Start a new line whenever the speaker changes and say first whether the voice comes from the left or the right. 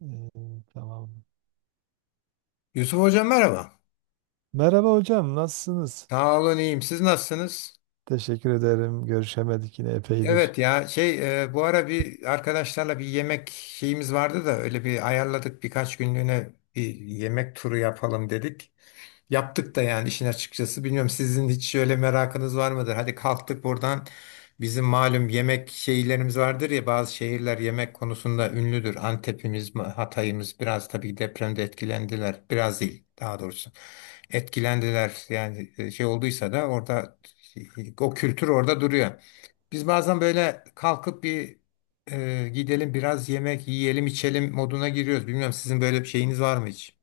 right: Ee, tamam.
left: Yusuf Hocam merhaba.
right: Merhaba hocam, nasılsınız?
left: Sağ olun iyiyim. Siz nasılsınız?
right: Teşekkür ederim. Görüşemedik yine epeydir.
left: Evet ya bu ara bir arkadaşlarla bir yemek şeyimiz vardı da öyle bir ayarladık birkaç günlüğüne bir yemek turu yapalım dedik. Yaptık da yani işin açıkçası. Bilmiyorum sizin hiç öyle merakınız var mıdır? Hadi kalktık buradan. Bizim malum yemek şeylerimiz vardır ya, bazı şehirler yemek konusunda ünlüdür. Antep'imiz, Hatay'ımız biraz tabii depremde etkilendiler. Biraz değil daha doğrusu. Etkilendiler yani şey olduysa da orada, e, o kültür orada duruyor. Biz bazen böyle kalkıp gidelim biraz yemek yiyelim içelim moduna giriyoruz. Bilmiyorum sizin böyle bir şeyiniz var mı hiç?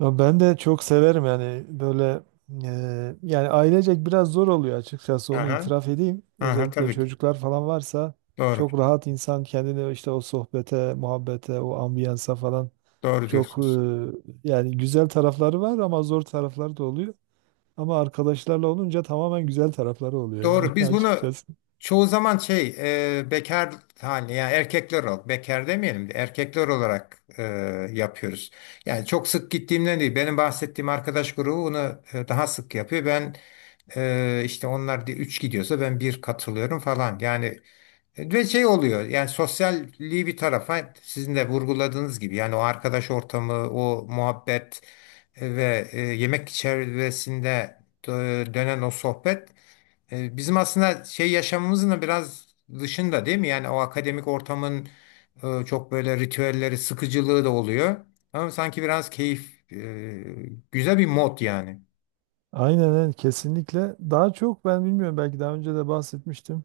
right: Ya ben de çok severim yani böyle yani ailecek biraz zor oluyor açıkçası onu
left: Aha,
right: itiraf edeyim.
left: aha
right: Özellikle
left: tabii ki.
right: çocuklar falan varsa
left: Doğru.
right: çok rahat insan kendini işte o sohbete, muhabbete, o ambiyansa falan.
left: Doğru
right: Çok
left: diyorsunuz.
right: yani güzel tarafları var ama zor tarafları da oluyor. Ama arkadaşlarla olunca tamamen güzel tarafları oluyor
left: Doğru.
right: yani
left: Biz bunu
right: açıkçası.
left: çoğu zaman bekar haline, yani erkekler olarak bekar demeyelim de erkekler olarak, yapıyoruz. Yani çok sık gittiğimden değil. Benim bahsettiğim arkadaş grubu bunu, daha sık yapıyor. Ben, işte onlar üç gidiyorsa ben bir katılıyorum falan. Yani ve şey oluyor, yani sosyalliği bir tarafa sizin de vurguladığınız gibi yani o arkadaş ortamı, o muhabbet ve yemek çevresinde dönen o sohbet, bizim aslında şey yaşamımızın da biraz dışında değil mi? Yani o akademik ortamın, çok böyle ritüelleri, sıkıcılığı da oluyor. Ama sanki biraz keyif, güzel bir mod yani.
right: Aynen evet, kesinlikle. Daha çok ben bilmiyorum, belki daha önce de bahsetmiştim.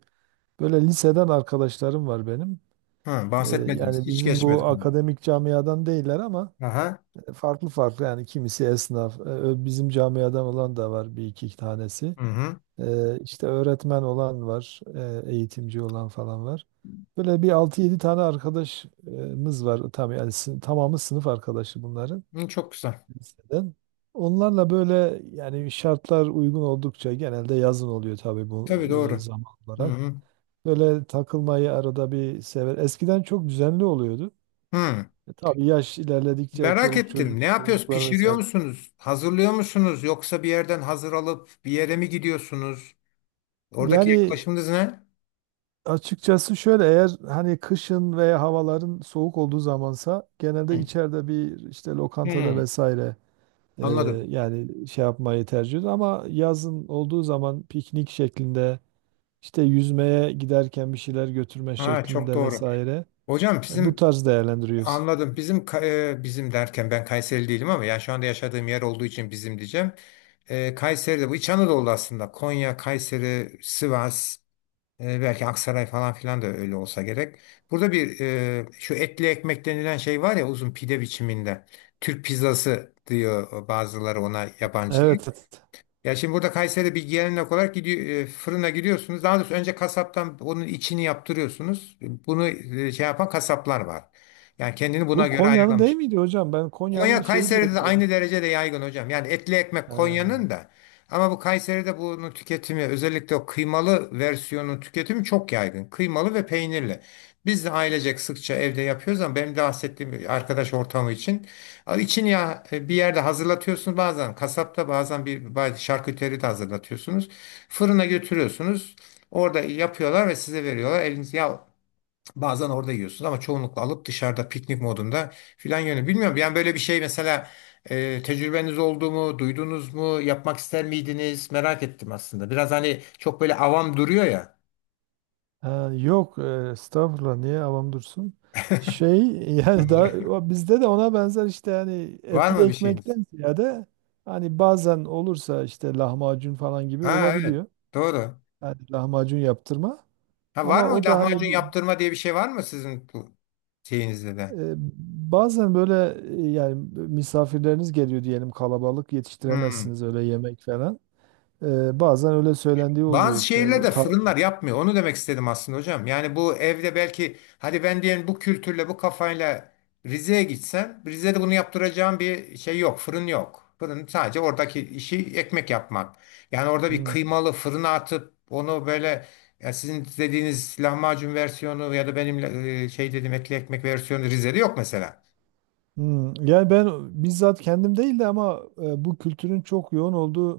right: Böyle liseden arkadaşlarım var benim.
left: Ha,
right: E,
left: bahsetmediniz.
right: yani
left: Hiç
right: bizim bu
left: geçmedik onu.
right: akademik camiadan değiller ama
left: Aha.
right: farklı farklı, yani kimisi esnaf, bizim camiadan olan da var bir iki tanesi.
left: Hı hı.
right: İşte öğretmen olan var, eğitimci olan falan var. Böyle bir altı yedi tane arkadaşımız var. Tam, yani tamamı sınıf arkadaşı bunların,
left: Hı, çok güzel.
right: liseden. Onlarla böyle yani şartlar uygun oldukça, genelde yazın oluyor tabii bu
left: Tabii doğru.
right: zaman
left: Hı
right: olarak.
left: hı.
right: Böyle takılmayı arada bir sever. Eskiden çok düzenli oluyordu.
left: Hmm,
right: E, tabii yaş ilerledikçe
left: merak
right: çoluk
left: ettim.
right: çocuk
left: Ne yapıyoruz?
right: sorumluluklar
left: Pişiriyor
right: vesaire.
left: musunuz? Hazırlıyor musunuz? Yoksa bir yerden hazır alıp bir yere mi gidiyorsunuz? Oradaki
right: Yani
left: yaklaşımınız ne?
right: açıkçası şöyle, eğer hani kışın veya havaların soğuk olduğu zamansa genelde
left: Hmm.
right: içeride bir işte lokantada
left: Hmm,
right: vesaire e,
left: anladım.
right: yani şey yapmayı tercih ediyoruz. Ama yazın olduğu zaman piknik şeklinde, işte yüzmeye giderken bir şeyler götürme
left: Ha, çok
right: şeklinde
left: doğru.
right: vesaire,
left: Hocam
right: bu
left: bizim
right: tarz değerlendiriyoruz.
left: anladım. Bizim derken ben Kayseri değilim ama yani şu anda yaşadığım yer olduğu için bizim diyeceğim. Kayseri'de bu İç Anadolu aslında. Konya, Kayseri, Sivas. Belki Aksaray falan filan da öyle olsa gerek. Burada bir, şu etli ekmek denilen şey var ya, uzun pide biçiminde. Türk pizzası diyor bazıları ona, yabancılar.
right: Evet, evet.
left: Ya şimdi burada Kayseri'de bir gelenek olarak gidiyor, fırına gidiyorsunuz. Daha doğrusu önce kasaptan onun içini yaptırıyorsunuz. Bunu, şey yapan kasaplar var. Yani kendini buna
right: Bu
left: göre
right: Konya'nın değil
left: ayarlamış.
right: miydi hocam? Ben Konya'nın
left: Konya
right: şeyi diye
left: Kayseri'de de
right: biliyorum.
left: aynı derecede yaygın hocam. Yani etli ekmek Konya'nın da, ama bu Kayseri'de bunun tüketimi, özellikle o kıymalı versiyonun tüketimi çok yaygın. Kıymalı ve peynirli. Biz de ailecek sıkça evde yapıyoruz, ama benim de bahsettiğim bir arkadaş ortamı için. Al için ya, bir yerde hazırlatıyorsunuz, bazen kasapta bazen bazı şarküteri de hazırlatıyorsunuz. Fırına götürüyorsunuz. Orada yapıyorlar ve size veriyorlar. Eliniz ya, bazen orada yiyorsunuz ama çoğunlukla alıp dışarıda piknik modunda filan yönü. Bilmiyorum yani böyle bir şey mesela, tecrübeniz oldu mu, duydunuz mu, yapmak ister miydiniz? Merak ettim aslında. Biraz hani çok böyle avam duruyor ya.
right: Ha, yok, estağfurullah, niye avam dursun? Şey, yani
left: Öyle.
right: da bizde de ona benzer, işte yani
left: Var
right: etli
left: mı bir şeyiniz?
right: ekmekten ziyade hani bazen olursa işte lahmacun falan gibi
left: Ha evet,
right: olabiliyor.
left: doğru.
right: Yani lahmacun yaptırma,
left: Ha, var
right: ama
left: mı
right: o da hani
left: lahmacun yaptırma diye bir şey var mı sizin bu şeyinizde de?
right: e, bazen böyle yani misafirleriniz geliyor diyelim, kalabalık,
left: Hmm.
right: yetiştiremezsiniz öyle yemek falan. E, bazen öyle söylendiği oluyor
left: Bazı
right: işte. Bu
left: şehirlerde
right: tar-.
left: fırınlar yapmıyor. Onu demek istedim aslında hocam. Yani bu evde belki, hadi ben diyelim bu kültürle bu kafayla Rize'ye gitsem, Rize'de bunu yaptıracağım bir şey yok. Fırın yok. Fırın sadece oradaki işi ekmek yapmak. Yani orada bir
right: Hmm.
left: kıymalı fırına atıp onu böyle, ya sizin dediğiniz lahmacun versiyonu ya da benim, şey dedim etli ekmek versiyonu Rize'de yok mesela.
right: Hmm, yani ben bizzat kendim değil de, ama bu kültürün çok yoğun olduğu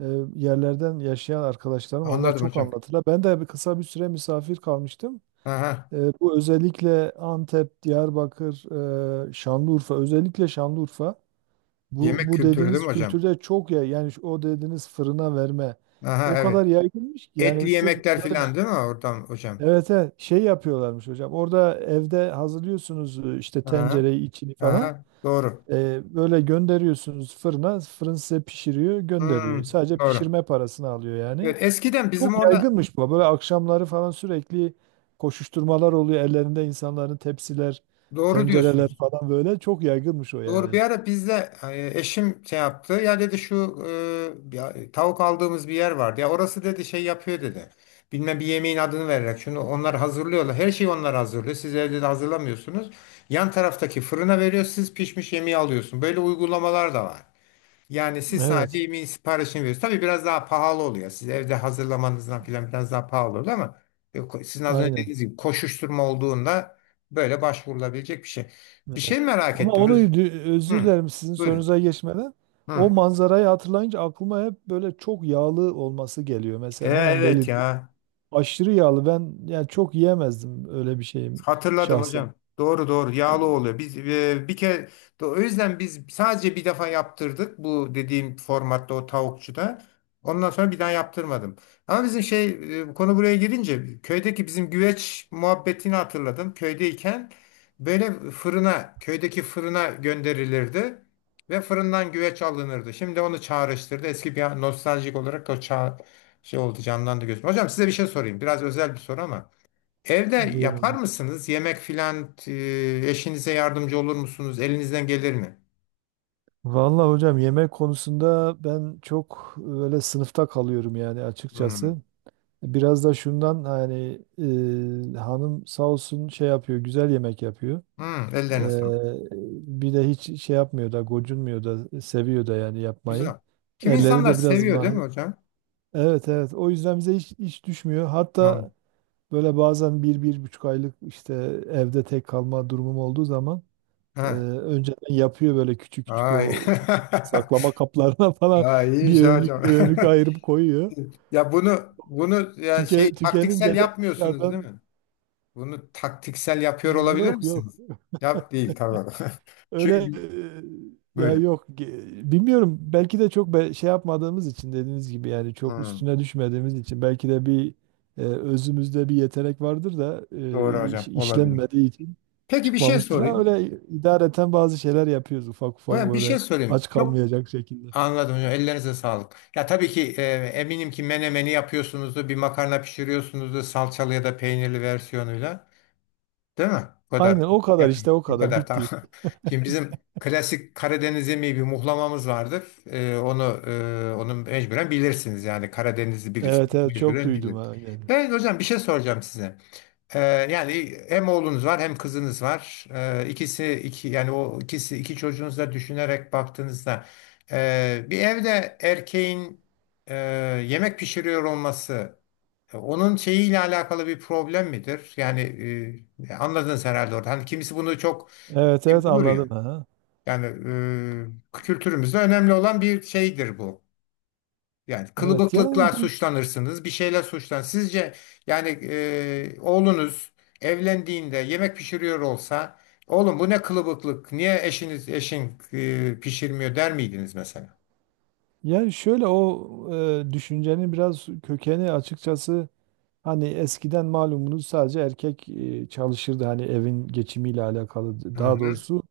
right: e, yerlerden, yaşayan arkadaşlarım onlar
left: Anladım
right: çok
left: hocam.
right: anlatırlar. Ben de bir, kısa bir süre misafir kalmıştım.
left: Aha.
right: E, bu özellikle Antep, Diyarbakır, Şanlıurfa, özellikle Şanlıurfa. Bu,
left: Yemek
right: bu
left: kültürü değil
right: dediğiniz
left: mi hocam?
right: kültürde çok, ya yani o dediğiniz fırına verme o
left: Aha evet.
right: kadar yaygınmış ki
left: Etli
right: yani, sırf
left: yemekler
right: böyle
left: filan değil mi oradan hocam?
right: evet evet, şey yapıyorlarmış hocam. Orada evde hazırlıyorsunuz işte
left: Aha.
right: tencereyi, içini falan.
left: Aha, doğru.
right: Böyle gönderiyorsunuz fırına, fırın size pişiriyor, gönderiyor.
left: Hmm,
right: Sadece
left: doğru.
right: pişirme parasını alıyor yani.
left: Evet, eskiden
right: Çok
left: bizim orada
right: yaygınmış bu. Böyle akşamları falan sürekli koşuşturmalar oluyor. Ellerinde insanların tepsiler,
left: doğru
right: tencereler
left: diyorsunuz.
right: falan böyle. Çok yaygınmış o
left: Doğru. Bir
right: yani.
left: ara bizde, eşim şey yaptı. Ya dedi, şu e, ya, e, tavuk aldığımız bir yer vardı. Ya orası dedi şey yapıyor dedi. Bilmem bir yemeğin adını vererek şunu onlar hazırlıyorlar. Her şeyi onlar hazırlıyor. Siz evde de hazırlamıyorsunuz. Yan taraftaki fırına veriyor. Siz pişmiş yemeği alıyorsun. Böyle uygulamalar da var. Yani siz sadece
right: Evet,
left: yemeğin siparişini veriyorsunuz. Tabii biraz daha pahalı oluyor. Siz evde hazırlamanızdan filan biraz daha pahalı oluyor, ama sizin az önce
right: aynen.
left: dediğiniz gibi koşuşturma olduğunda böyle başvurulabilecek bir şey. Bir
right: Evet.
left: şey merak
right: Ama
left: ettim.
right: onu
left: Öz-
right: özür
left: hı,
right: dilerim, sizin
left: buyurun.
right: sorunuza geçmeden.
left: Hı.
right: O manzarayı hatırlayınca aklıma hep böyle çok yağlı olması geliyor. Mesela hemen
left: Evet
right: belirttim.
left: ya.
right: Aşırı yağlı. Ben yani çok yiyemezdim öyle, bir şeyim
left: Hatırladım
right: şahsen.
left: hocam. Doğru doğru, yağlı oluyor. Bir kere o yüzden biz sadece bir defa yaptırdık bu dediğim formatta, o tavukçuda. Ondan sonra bir daha yaptırmadım. Ama bizim şey, konu buraya girince köydeki bizim güveç muhabbetini hatırladım. Köydeyken böyle fırına, köydeki fırına gönderilirdi ve fırından güveç alınırdı. Şimdi onu çağrıştırdı. Eski bir nostaljik olarak o çağ şey oldu, canlandı gözüm. Hocam, size bir şey sorayım. Biraz özel bir soru ama evde yapar
right: Buyurun.
left: mısınız? Yemek filan, eşinize yardımcı olur musunuz? Elinizden gelir mi?
right: Vallahi hocam, yemek konusunda ben çok öyle sınıfta kalıyorum yani
left: Hmm.
right: açıkçası. Biraz da şundan, hani hanım sağ olsun şey yapıyor, güzel yemek yapıyor.
left: Hmm, ellerine sağlık.
right: E, bir de hiç şey yapmıyor da, gocunmuyor da, seviyor da yani yapmayı.
left: Güzel. Kim
right: Elleri
left: insanlar
right: de biraz
left: seviyor değil mi
right: mahir.
left: hocam?
right: Evet evet. O yüzden bize hiç düşmüyor. Hatta
left: Tamam.
right: böyle bazen bir, bir buçuk aylık işte evde tek kalma durumum olduğu zaman Ee,
left: Ha.
right: önceden yapıyor böyle küçük küçük
left: Ay.
right: o kutu saklama kaplarına falan,
left: Ay
right: bir
left: iyiymiş ya hocam.
right: önlük bir önlük ayırıp koyuyor.
left: Ya bunu ya şey
right: Tüke,
left: taktiksel
right: tükenince de
left: yapmıyorsunuz değil
right: dışarıdan
left: mi? Bunu taktiksel yapıyor olabilir
right: yok yok.
left: misiniz? Yap değil, tamam.
right: Öyle
left: Çünkü
right: ya
left: böyle.
right: yok, bilmiyorum, belki de çok şey yapmadığımız için, dediğiniz gibi yani çok
left: Hmm,
right: üstüne düşmediğimiz için, belki de bir özümüzde bir yetenek vardır da
left: doğru hocam, olabilir.
right: işlenmediği için
left: Peki bir şey
right: çıkmamıştır. Ha,
left: sorayım.
right: öyle idareten bazı şeyler yapıyoruz ufak ufak
left: Hocam bir şey
right: böyle,
left: sorayım.
right: aç
left: Çok
right: kalmayacak şekilde.
left: anladım hocam. Ellerinize sağlık. Ya tabii ki, eminim ki menemeni yapıyorsunuzdur, bir makarna pişiriyorsunuzdur salçalı ya da peynirli versiyonuyla. Değil mi? Bu
right: Aynen,
left: kadar
right: o kadar
left: yapın.
right: işte, o
left: Bu
right: kadar
left: kadar tamam.
right: bitti.
left: Şimdi bizim klasik Karadeniz yemeği bir muhlamamız vardır. E, onu onu mecburen bilirsiniz, yani Karadenizli birisi
right: Evet evet, çok
left: mecburen
right: duydum
left: bilir.
right: ha, aynen.
left: Ben hocam bir şey soracağım size. Ee, yani hem oğlunuz var hem kızınız var. İkisi iki, yani o ikisi iki çocuğunuzu da düşünerek baktığınızda, bir evde erkeğin, e, yemek pişiriyor olması, onun şeyiyle alakalı bir problem midir? Yani, anladınız herhalde orada. Hani kimisi bunu çok
right: Evet
left: şey
right: evet
left: bulur ya.
right: anladım ha.
left: Yani, kültürümüzde önemli olan bir şeydir bu. Yani
right: Evet yani
left: kılıbıklıkla suçlanırsınız, bir şeyler suçlan. Sizce yani, oğlunuz evlendiğinde yemek pişiriyor olsa, oğlum bu ne kılıbıklık, niye pişirmiyor der miydiniz mesela?
right: yani şöyle o düşüncenin biraz kökeni açıkçası, hani eskiden malumunuz sadece erkek çalışırdı, hani evin geçimiyle alakalı,
left: Hı
right: daha
left: hı.
right: doğrusu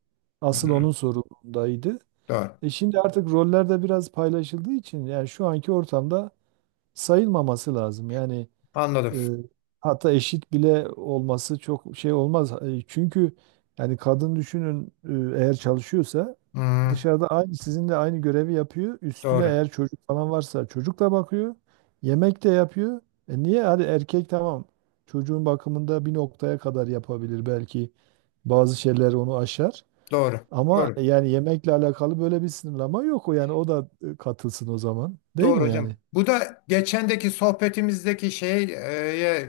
left: Hı
right: asıl
left: hı.
right: onun sorumluluğundaydı.
left: Doğru.
right: E şimdi artık roller de biraz paylaşıldığı için yani şu anki ortamda sayılmaması lazım. Yani,
left: Anladım.
right: e, hatta eşit bile olması çok şey olmaz. E, çünkü yani kadın düşünün, eğer çalışıyorsa
left: Hı, hı.
right: dışarıda, aynı sizinle aynı görevi yapıyor. Üstüne
left: Doğru.
right: eğer çocuk falan varsa çocuk da bakıyor. Yemek de yapıyor. E niye? Hadi erkek tamam. Çocuğun bakımında bir noktaya kadar yapabilir belki. Bazı şeyler onu aşar.
left: Doğru.
right: Ama
left: Doğru.
right: yani yemekle alakalı böyle bir sınırlama yok. O yani o da katılsın o zaman. Değil
left: Doğru
right: mi
left: hocam.
right: yani?
left: Bu da geçendeki sohbetimizdeki şeye, e,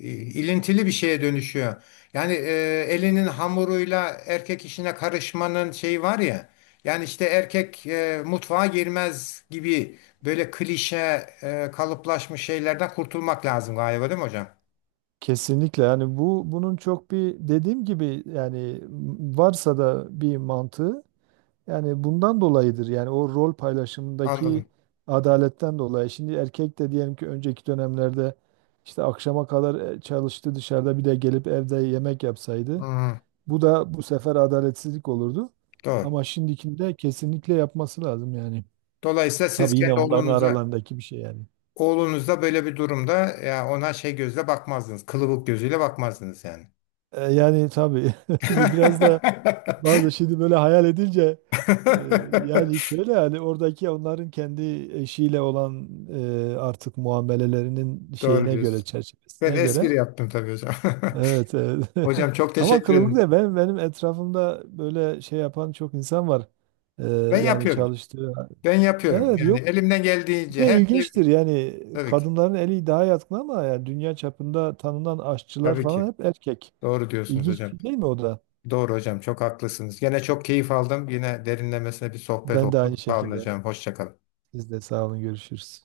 left: e, ilintili bir şeye dönüşüyor. Yani, elinin hamuruyla erkek işine karışmanın şeyi var ya. Yani işte erkek, mutfağa girmez gibi böyle klişe, kalıplaşmış şeylerden kurtulmak lazım galiba değil mi hocam?
right: Kesinlikle, yani bu bunun çok bir dediğim gibi yani, varsa da bir mantığı, yani bundan dolayıdır. Yani o rol paylaşımındaki
left: Anladım.
right: adaletten dolayı. Şimdi erkek de diyelim ki önceki dönemlerde işte akşama kadar çalıştı dışarıda, bir de gelip evde yemek yapsaydı,
left: Hı,
right: bu da bu sefer adaletsizlik olurdu.
left: doğru.
right: Ama şimdikinde kesinlikle yapması lazım yani.
left: Dolayısıyla siz
right: Tabii yine
left: kendi
right: onların
left: oğlunuza,
right: aralarındaki bir şey yani.
left: oğlunuzda böyle bir durumda ya ona şey gözle bakmazdınız. Kılıbık gözüyle bakmazdınız yani.
right: E, yani tabii, biraz da bazı, şimdi böyle hayal edince e, yani şöyle, yani oradaki onların kendi eşiyle olan artık muamelelerinin
left: Doğru
right: şeyine göre,
left: diyorsun. Ben
right: çerçevesine
left: espri
right: göre
left: yaptım tabii hocam.
right: evet, evet.
left: Hocam çok
right: Ama
left: teşekkür ederim.
right: kılıbıkla ben, benim etrafımda böyle şey yapan çok insan var. E,
left: Ben
right: yani
left: yapıyorum.
right: çalıştığı
left: Ben yapıyorum.
right: evet
left: Yani
right: yok,
left: elimden
right: bir
left: geldiğince
right: de
left: her şey
right: ilginçtir yani,
left: tabii ki.
right: kadınların eli daha yatkın ama yani dünya çapında tanınan aşçılar
left: Tabii
right: falan
left: ki.
right: hep erkek.
left: Doğru diyorsunuz
right: İlginç bir
left: hocam.
right: şey değil mi o da?
left: Doğru hocam. Çok haklısınız. Yine çok keyif aldım. Yine derinlemesine bir sohbet
right: Ben de aynı
left: oldu. Sağ olun
right: şekilde.
left: hocam. Hoşça kalın.
right: Siz de sağ olun, görüşürüz.